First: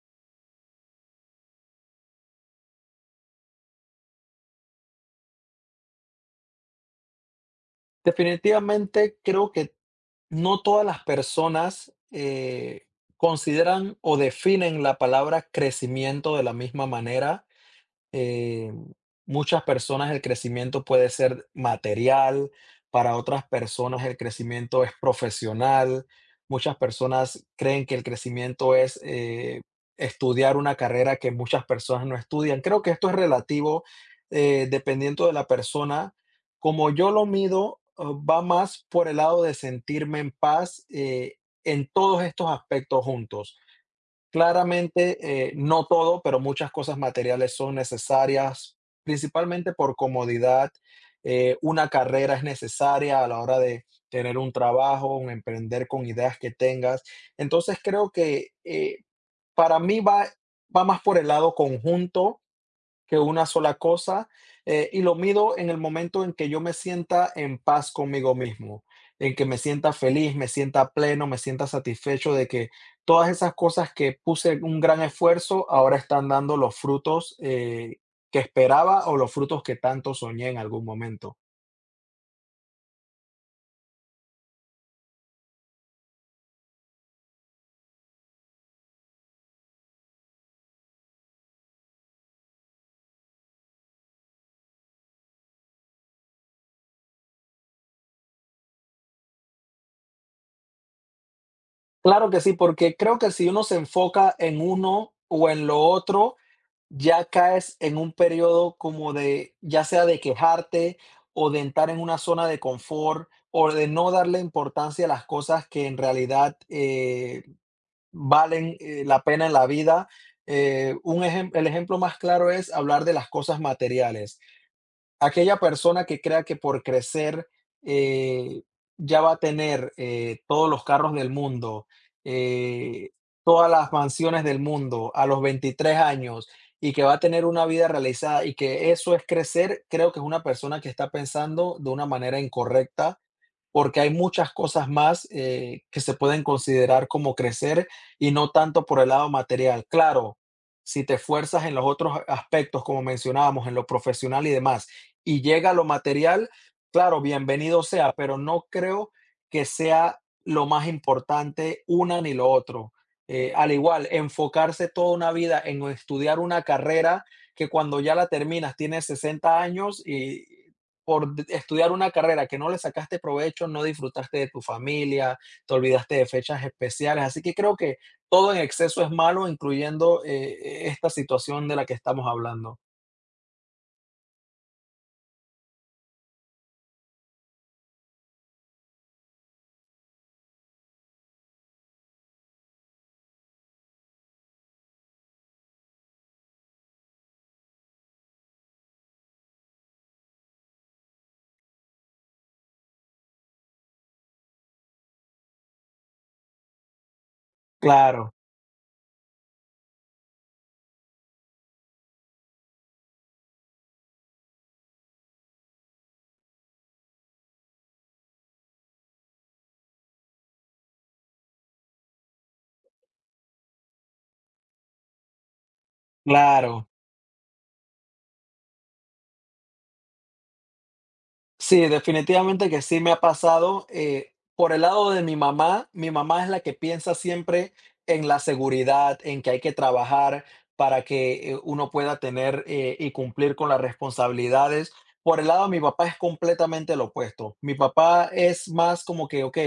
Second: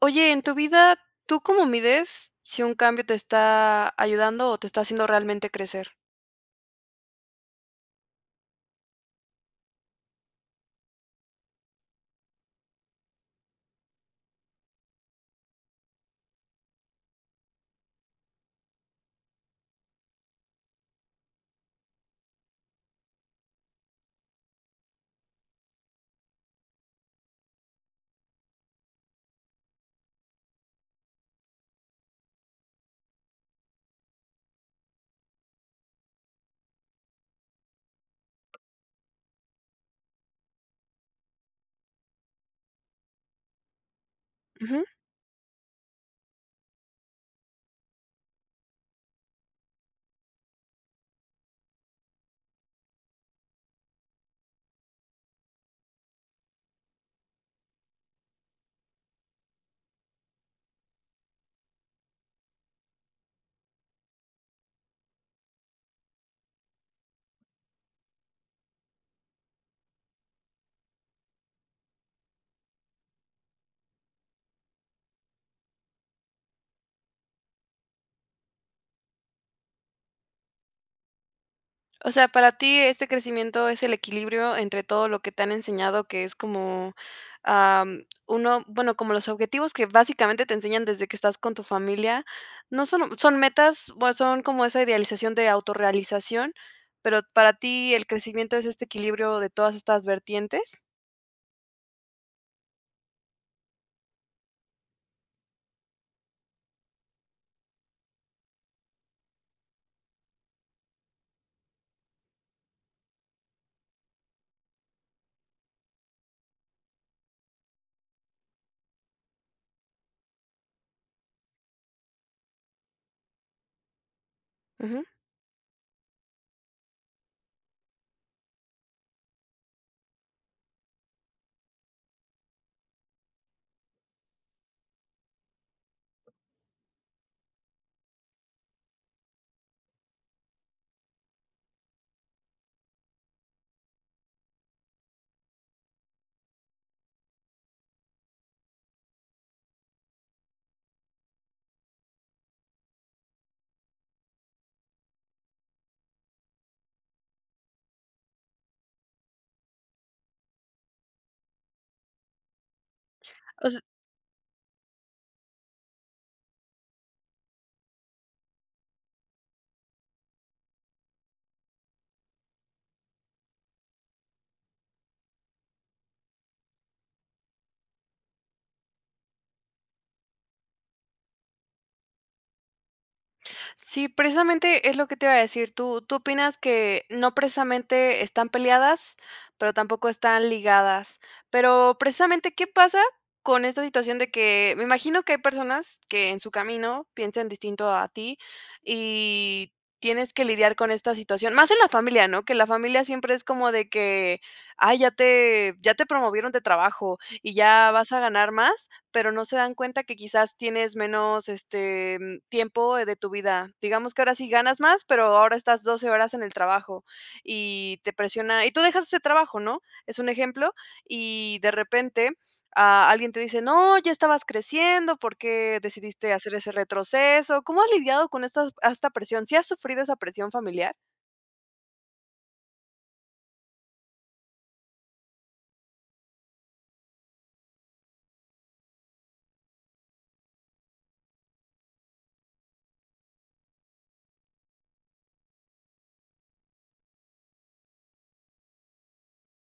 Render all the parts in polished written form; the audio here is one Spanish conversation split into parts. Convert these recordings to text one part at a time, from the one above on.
Oye, en tu vida, ¿tú cómo mides si un cambio te está ayudando o te está haciendo realmente crecer? Definitivamente creo que no todas las personas consideran o definen la palabra crecimiento de la misma manera. eh, Muchas personas el crecimiento puede ser material, para otras personas el crecimiento es profesional, muchas personas creen que el crecimiento es estudiar una carrera que muchas personas no estudian. Creo que esto es relativo dependiendo de la persona. Como yo lo mido, va más por el lado de sentirme en paz en todos estos aspectos juntos. Ujú. Claramente, no todo, pero muchas cosas materiales son necesarias, principalmente por comodidad. Una carrera es necesaria a la hora de tener un trabajo, un emprender con ideas que tengas. Entonces creo que para mí va más por el lado conjunto que una sola cosa, y lo mido en el momento en que yo me sienta en paz conmigo mismo, en que me sienta feliz, me sienta pleno, me sienta satisfecho de que todas esas cosas que puse un gran esfuerzo ahora están dando los frutos que esperaba o los frutos que tanto soñé en algún momento. O sea, para ti este crecimiento es el equilibrio entre todo lo que te han enseñado, que es como, uno, bueno, como los objetivos que básicamente te enseñan desde que estás con tu familia, no son, son metas, bueno, son como esa idealización de autorrealización, pero para ti el crecimiento es este equilibrio de todas estas vertientes. Claro que sí, porque creo que si uno se enfoca en uno o en lo otro, ya caes en un periodo como de, ya sea de quejarte o de entrar en una zona de confort o de no darle importancia a las cosas que en realidad valen la pena en la vida. El ejemplo más claro es hablar de las cosas materiales. Ujú. Aquella persona que crea que por crecer, eh, ya va a tener, todos los carros del mundo, eh, todas las mansiones del mundo a los 23 años, y que va a tener una vida realizada y que eso es crecer, creo que es una persona que está pensando de una manera incorrecta, porque hay muchas cosas más que se pueden considerar como crecer y no tanto por el lado material. Claro, si te esfuerzas en los otros aspectos, como mencionábamos, en lo profesional y demás, y llega lo material, claro, bienvenido sea, pero no creo que sea lo más importante una ni lo otro. O Al s- igual, enfocarse toda una vida en estudiar una carrera que cuando ya la terminas tienes 60 años, y por estudiar una carrera que no le sacaste provecho, no disfrutaste de tu familia, te olvidaste de fechas especiales. Así que creo que todo en exceso es malo, incluyendo esta situación de la que estamos hablando. Sí, precisamente es lo que te iba a decir. Tú opinas que no precisamente están peleadas, pero tampoco están ligadas? Pero precisamente, ¿qué pasa con esta situación de que me imagino que hay personas que en su camino piensan distinto a ti y tienes que lidiar con esta situación? Más en la familia, ¿no? Que la familia siempre es como de que, ay, ya te promovieron de trabajo y ya vas a Claro, ganar más, pero no se dan cuenta que quizás tienes menos, este tiempo de tu vida. Digamos que ahora sí ganas más, pero ahora estás 12 horas en el trabajo y te presiona y tú dejas ese trabajo, ¿no? Es un ejemplo, y de repente, ah, alguien te dice: "No, ya estabas creciendo, ¿por qué decidiste hacer ese claro. retroceso?". ¿Cómo has lidiado con esta presión? ¿Sí has sufrido esa presión familiar? Sí, definitivamente que sí me ha pasado. Por el lado de mi mamá es la que piensa siempre en la seguridad, en que hay que trabajar para que uno pueda tener y cumplir con las responsabilidades. Por el lado de mi papá es completamente lo opuesto. Mi papá es más como que, ok,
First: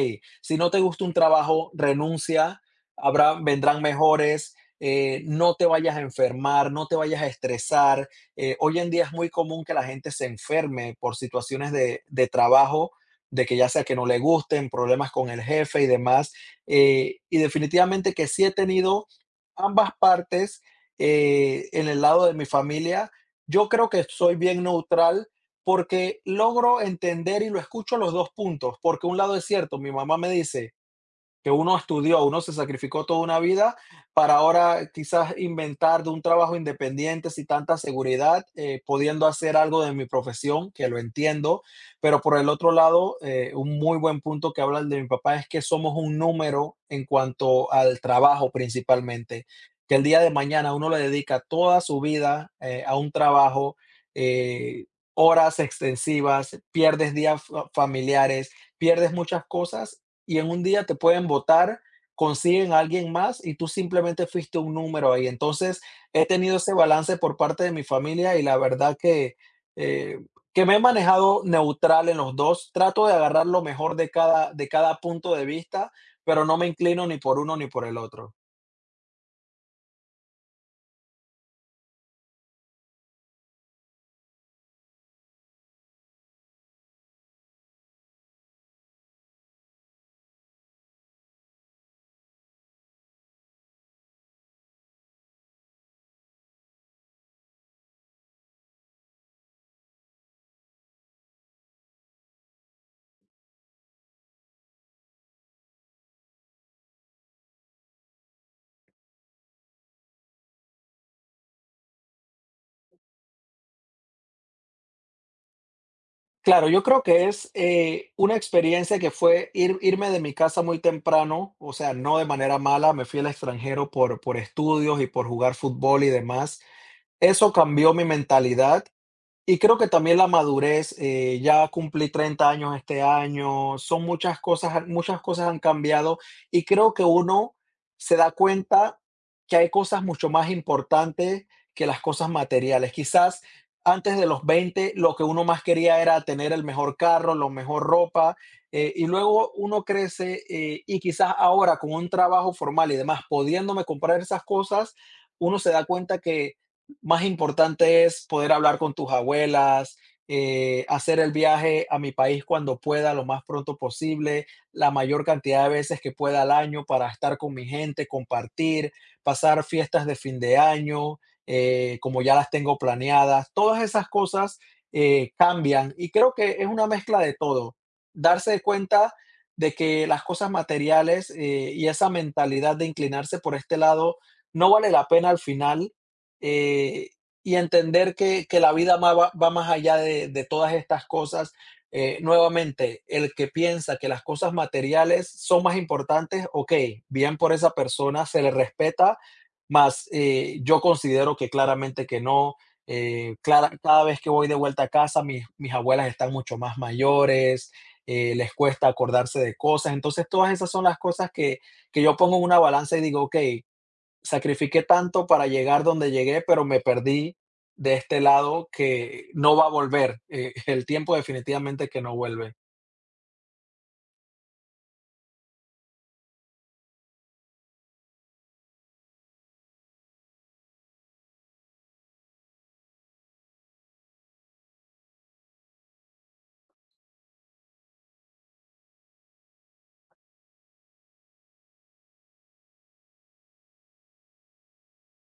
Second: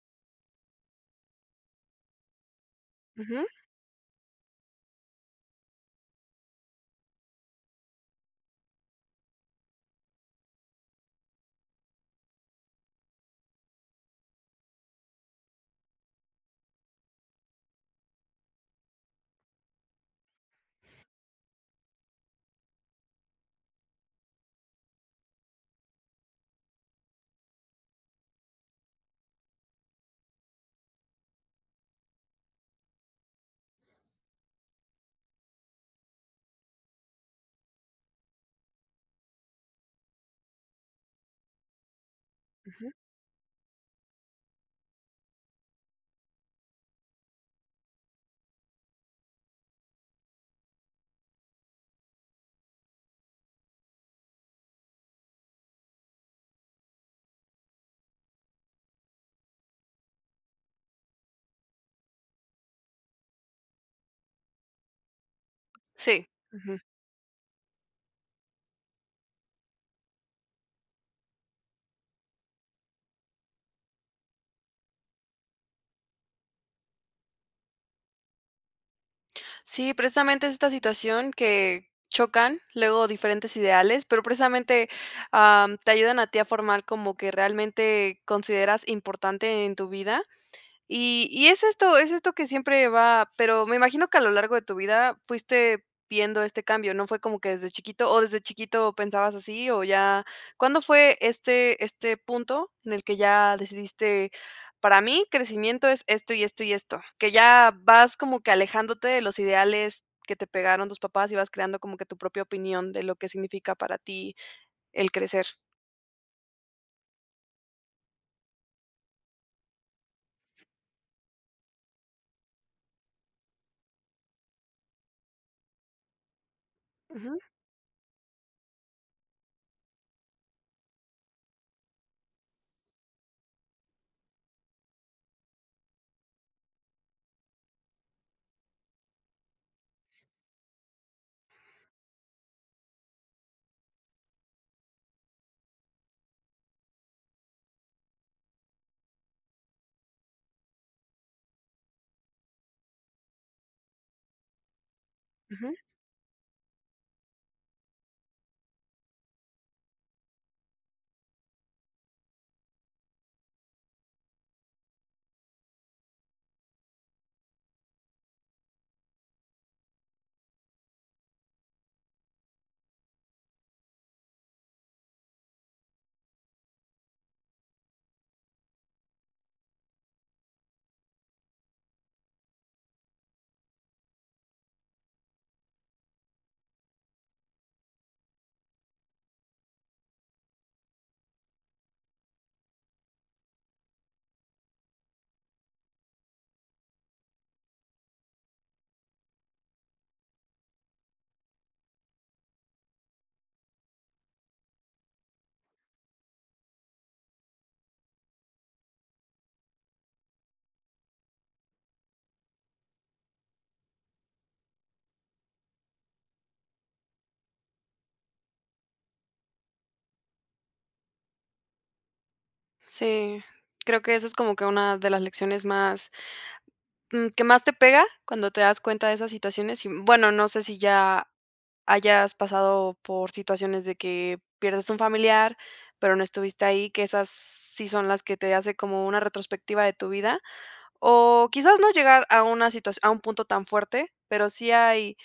si no te gusta un trabajo, renuncia, habrá, Ujú, vendrán mejores, no te vayas a enfermar, no te vayas a estresar. Hoy en día es muy común que la gente se enferme por situaciones de trabajo, de que ya sea que no le gusten, problemas con el jefe y demás. Y definitivamente que sí he tenido ambas partes en el lado de mi familia. Yo creo que soy bien neutral porque logro entender y lo escucho a los dos puntos, porque un lado es cierto, mi mamá me dice que uno estudió, uno se sacrificó toda una vida para ahora quizás inventar de un trabajo independiente sin tanta seguridad, pudiendo hacer algo de mi profesión, que lo entiendo, pero por el otro ujú. lado, un muy buen punto que habla el de mi papá es que somos un número en cuanto al trabajo principalmente, que el día de mañana uno le dedica toda su vida a un trabajo, eh, horas extensivas, pierdes días familiares, pierdes muchas cosas y en un día te pueden votar, consiguen a alguien más y tú simplemente fuiste un número ahí. Entonces, he Sí, tenido ese balance por parte de mi familia y la verdad eh, que me he manejado neutral en los dos. Trato de agarrar lo mejor de cada punto de vista, pero no me inclino ni por uno ni por el otro. sí, precisamente es esta situación que chocan luego diferentes ideales, pero precisamente, te ayudan a ti a formar como que realmente consideras importante en tu vida. Y es esto que siempre va, pero me imagino que a lo largo de tu vida fuiste viendo este cambio, ¿no? Fue como que desde chiquito o desde chiquito pensabas así o ya, ¿cuándo fue este punto en el que ya decidiste: "Para mí, crecimiento es esto y esto y esto"? Que ya vas como que alejándote de los ideales que te pegaron tus papás y vas creando como que tu propia opinión de lo que significa para ti el crecer. Claro, yo creo que es una experiencia que fue irme de mi casa muy temprano, o sea, no de manera mala, me fui al extranjero por estudios y por jugar fútbol y demás. Ujú, Eso cambió mi mentalidad y creo que también la madurez. Ya cumplí 30 años este año, son muchas cosas han cambiado y creo que uno se da cuenta que hay cosas mucho más importantes que las cosas materiales. Quizás antes de los 20 lo que uno más quería era tener el mejor carro, la mejor ropa, y luego uno crece, y quizás ahora con un trabajo formal y demás, pudiéndome comprar esas cosas, uno se ujú. da cuenta que más importante es poder hablar con tus abuelas, hacer el viaje a mi país cuando pueda, lo más pronto posible, la mayor cantidad de veces que pueda al año para estar con mi gente, compartir, pasar fiestas de fin de año, como ya las tengo planeadas. Todas esas cosas cambian y creo que es una mezcla de todo. Darse cuenta de que las cosas materiales y esa mentalidad de inclinarse por este lado no vale la pena al final, eh, y entender que la vida va más allá de todas estas cosas. Nuevamente, el que piensa que las cosas materiales son más importantes, ok, bien por esa persona, se le respeta, mas yo considero que claramente que no. Cada vez que voy de vuelta a casa, mis abuelas están mucho más mayores, les cuesta acordarse de cosas. Entonces, todas esas son las cosas que yo pongo en una balanza y digo, ok, sacrifiqué tanto para llegar donde llegué, pero me perdí de este lado que no va a volver. El tiempo definitivamente que no vuelve. Sí, creo que eso es como que una de las lecciones más. Mm, ¿qué más te pega cuando te das cuenta de esas situaciones? Y, bueno, no sé si ya hayas pasado por situaciones de que pierdes un familiar, pero no estuviste ahí, que esas sí son las que te hace como una retrospectiva de tu vida, o quizás no llegar a una situación a un punto tan fuerte, pero sí hay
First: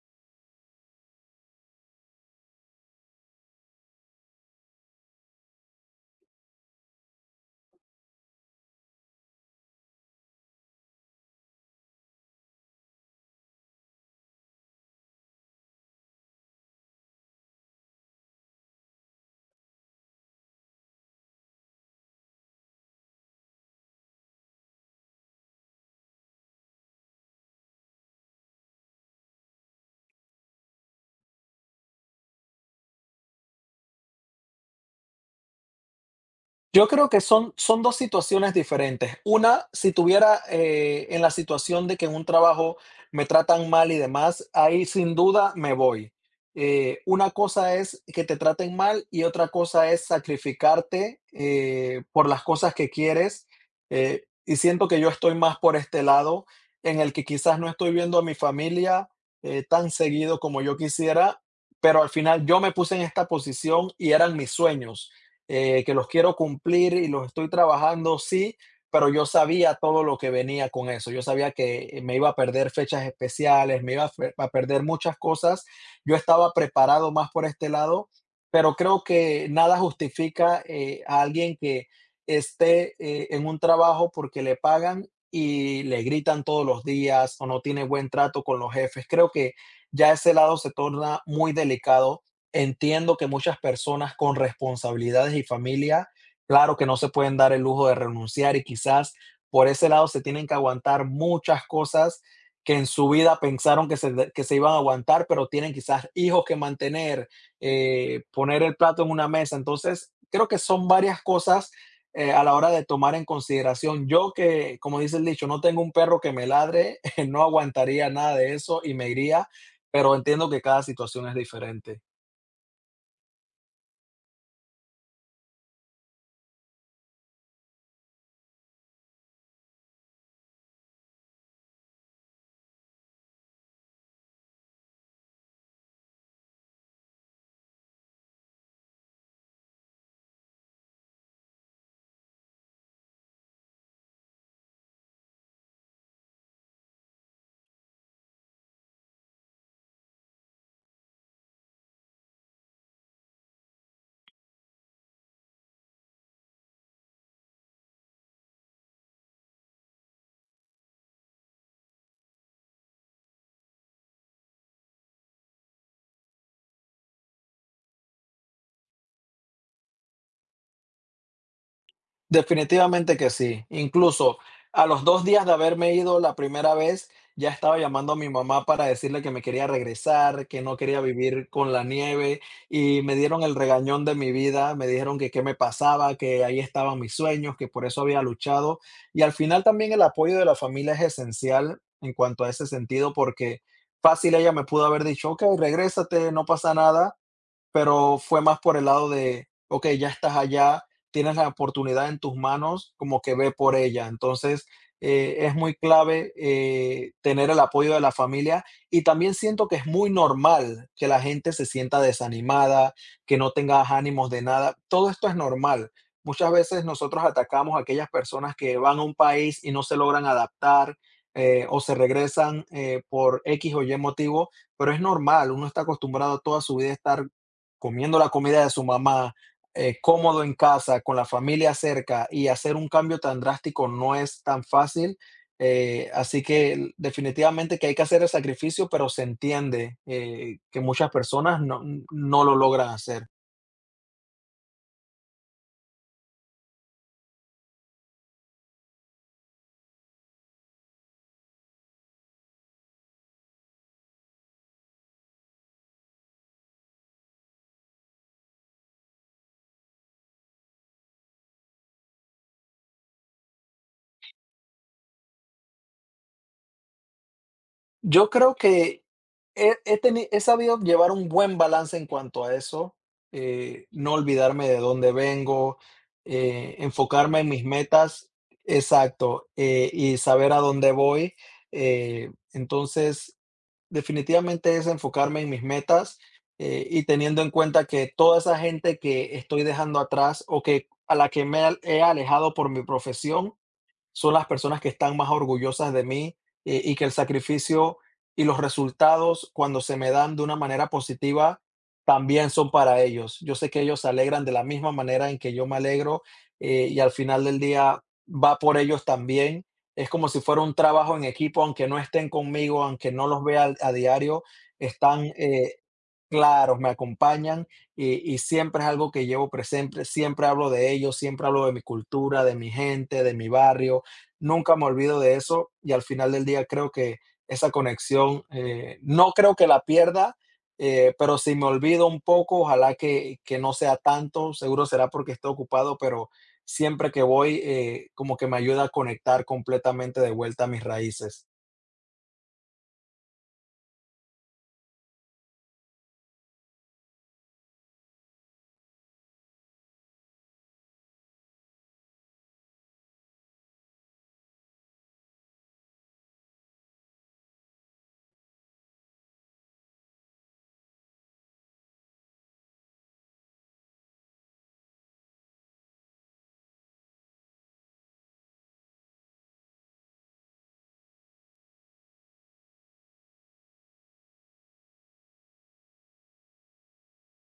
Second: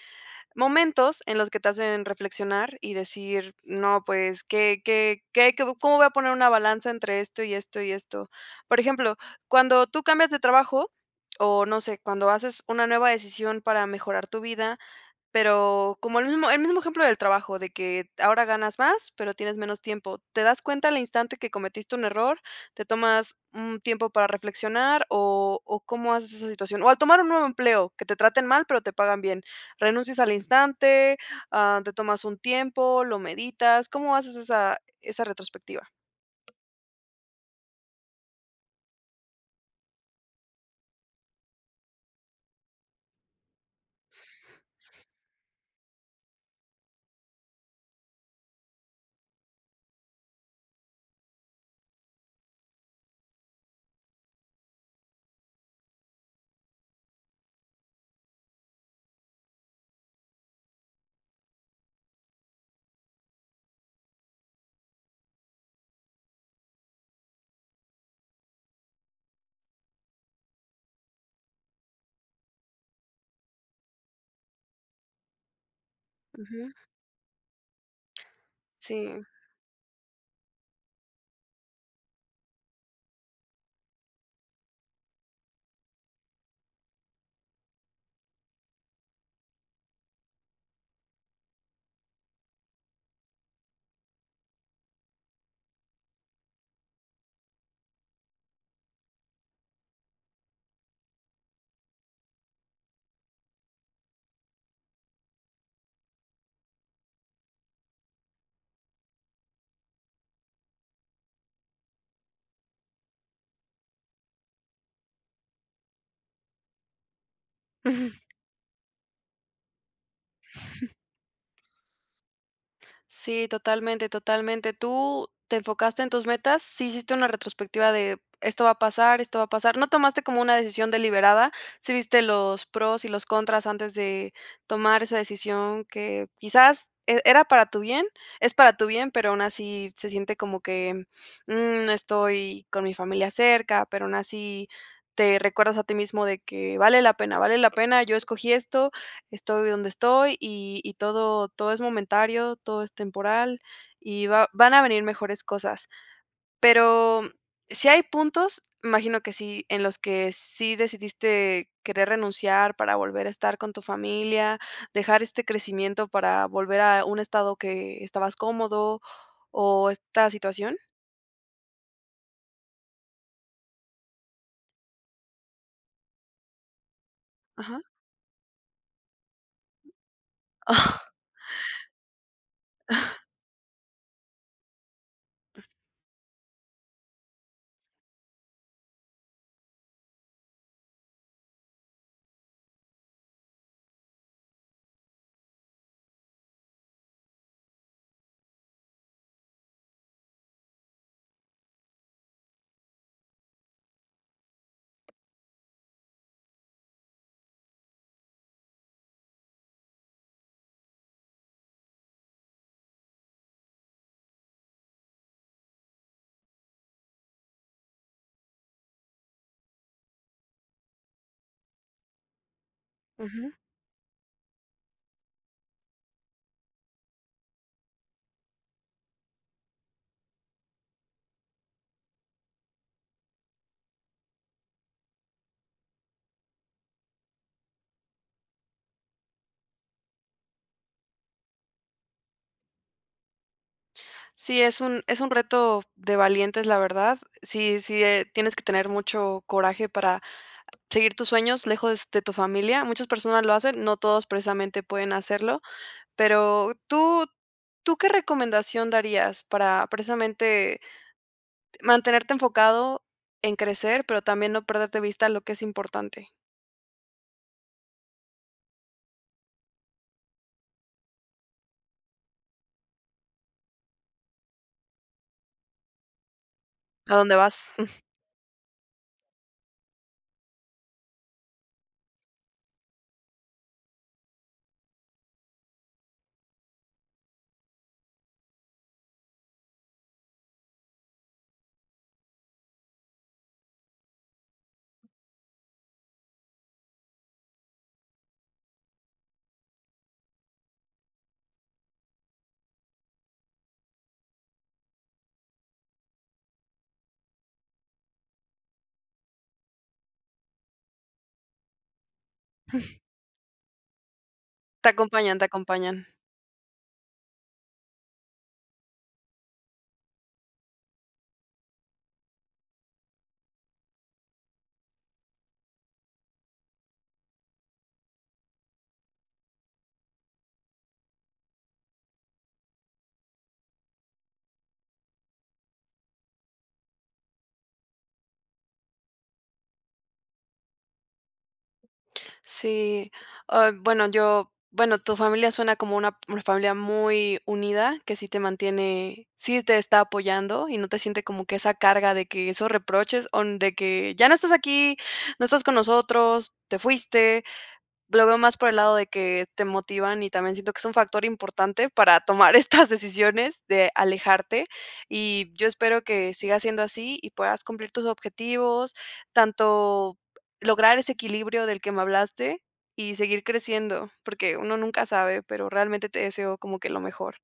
momentos en los que te hacen reflexionar y decir, no, pues, cómo voy a poner una balanza entre esto y esto y esto? Por ejemplo, cuando tú cambias de trabajo o no sé, cuando haces una nueva decisión para mejorar tu vida, pero como el mismo ejemplo del trabajo, de que ahora ganas más, pero tienes menos tiempo. ¿Te das cuenta al instante que cometiste un error? ¿Te tomas un tiempo para reflexionar o cómo haces esa situación? O al tomar un nuevo empleo, que te traten mal, pero te pagan bien, ¿renuncias al instante, ah, te tomas un tiempo, lo meditas? ¿Cómo haces esa retrospectiva? Yo creo que son 2 situaciones diferentes. Una, si tuviera, en la situación de que en un trabajo me tratan mal y demás, ahí sin duda me voy. Una cosa es que te traten mal y otra cosa es sacrificarte, por las cosas que quieres, y siento que yo estoy más por este lado, en el que quizás no estoy viendo a mi familia, tan seguido como yo quisiera, pero al final yo me puse en esta posición y eran mis sueños, que los quiero cumplir y los estoy trabajando, sí, pero yo sabía todo lo que venía con eso. Yo sabía que me iba a perder fechas especiales, me iba a perder muchas cosas. Yo estaba Ujú, preparado más por este lado, pero creo sí. que nada justifica a alguien que esté en un trabajo porque le pagan y le gritan todos los días o no tiene buen trato con los jefes. Creo que ya ese lado se torna muy delicado. Entiendo que muchas personas con responsabilidades y familia, claro que no se pueden dar el lujo de renunciar y quizás por ese lado se tienen que aguantar muchas cosas que en su vida pensaron que se iban a aguantar, pero tienen quizás hijos que mantener, poner el plato en una mesa. Entonces, creo que son varias cosas a la hora de tomar en consideración. Yo que, como dice el dicho, no tengo un perro que me ladre, no aguantaría nada de eso y me iría, pero entiendo que cada situación es diferente. Sí, totalmente, totalmente. Tú te enfocaste en tus metas, sí hiciste una retrospectiva de esto va a pasar, esto va a pasar. No tomaste como una decisión deliberada, sí viste los pros y los contras antes de tomar esa decisión que quizás era para tu bien, es para tu bien, pero aún así se siente como que "Mm, no estoy con mi familia cerca, pero aún así te recuerdas a ti mismo de que vale la pena, yo escogí esto, estoy donde estoy y todo es momentario, todo es temporal y va van a venir mejores cosas. Pero si hay puntos, imagino que sí, en los que sí decidiste querer renunciar para volver a estar con tu familia, dejar este crecimiento para volver a un estado que estabas cómodo o esta situación. Definitivamente que sí. Incluso a los 2 días de haberme ido la primera vez, ya estaba Ajá. llamando a mi mamá para decirle que me quería regresar, que no quería vivir con la nieve, y me dieron el regañón de mi vida, me dijeron que qué me pasaba, que ahí estaban mis sueños, que por eso había luchado. Y al final también el apoyo de la familia es esencial en cuanto a ese sentido, porque fácil ella me pudo haber dicho: "Okey, regrésate, no pasa nada", pero fue más por el lado de, okey, ya estás allá, tienes la oportunidad en tus manos, como que ve por ella. Entonces, es muy clave, tener el apoyo de la familia, y también siento que es muy normal que la gente se sienta desanimada, que no tengas ánimos de nada. Todo esto es normal. Muchas veces nosotros atacamos a aquellas personas que van a un país y no se logran adaptar, o se regresan, por Ujú. X o Y motivo, pero es normal, uno está acostumbrado toda su vida a estar comiendo la comida de su mamá, cómodo en casa, con la familia cerca, y hacer un cambio tan drástico no es tan fácil. Definitivamente que hay que hacer el sacrificio, pero se entiende que muchas personas no lo logran hacer. Sí, es un reto de valientes, la verdad. Sí, sí, tienes que tener mucho coraje para seguir tus sueños lejos de tu familia. Muchas personas lo hacen, no todos precisamente pueden hacerlo, pero tú, ¿tú qué recomendación darías para precisamente mantenerte enfocado en crecer, pero también no perderte vista lo que es importante? Yo creo que he sabido llevar un buen balance en cuanto a eso, no olvidarme de dónde vengo, ¿A dónde enfocarme en mis vas? metas. Exacto, y saber a dónde voy, entonces, definitivamente es enfocarme en mis metas, y teniendo en cuenta que toda esa gente que estoy dejando atrás o que a la que me he alejado por mi profesión, son las personas que están más orgullosas de mí, y que el sacrificio y los resultados cuando se me dan de una manera positiva también son para ellos. Yo sé que ellos se alegran de la misma manera en que yo me alegro, y al final del día va por ellos también. Es como si fuera un trabajo en equipo, aunque no estén conmigo, aunque no los vea diario, Te están acompañan, te eh. acompañan. Claro, me acompañan, y siempre es algo que llevo presente, siempre hablo de ellos, siempre hablo de mi cultura, de mi gente, de mi barrio, nunca me olvido de eso y al final del día creo que esa conexión, no creo que la pierda, pero si me olvido un poco, ojalá que no sea tanto, seguro será porque estoy ocupado, pero siempre que voy, como que me ayuda a conectar completamente de vuelta a mis raíces. Sí, ah, bueno, bueno, tu familia suena como una familia muy unida, que sí te mantiene, sí te está apoyando y no te siente como que esa carga de que esos reproches o de que ya no estás aquí, no estás con nosotros, te fuiste. Lo veo más por el lado de que te motivan y también siento que es un factor importante para tomar estas decisiones de alejarte. Y yo espero que siga siendo así y puedas cumplir tus objetivos, tanto lograr ese equilibrio del que me hablaste y seguir creciendo, porque uno nunca sabe, pero realmente te deseo como que lo mejor.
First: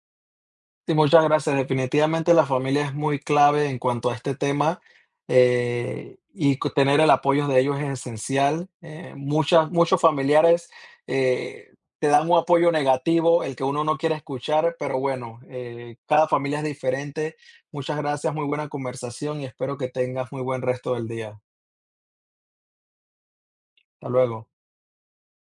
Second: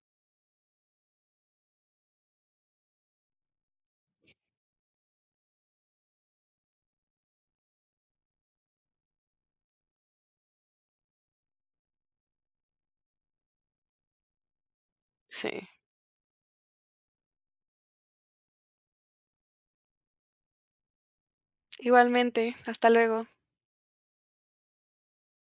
Sí, muchas gracias. Definitivamente la familia es muy clave en cuanto a este tema, y co tener el apoyo de ellos es esencial. Muchas Muchos familiares, eh, te dan un apoyo negativo, el que uno no quiere escuchar, pero bueno, Sí. Cada familia es diferente. Muchas gracias, muy buena conversación y espero que tengas muy buen resto del día. Igualmente, hasta luego. Hasta luego.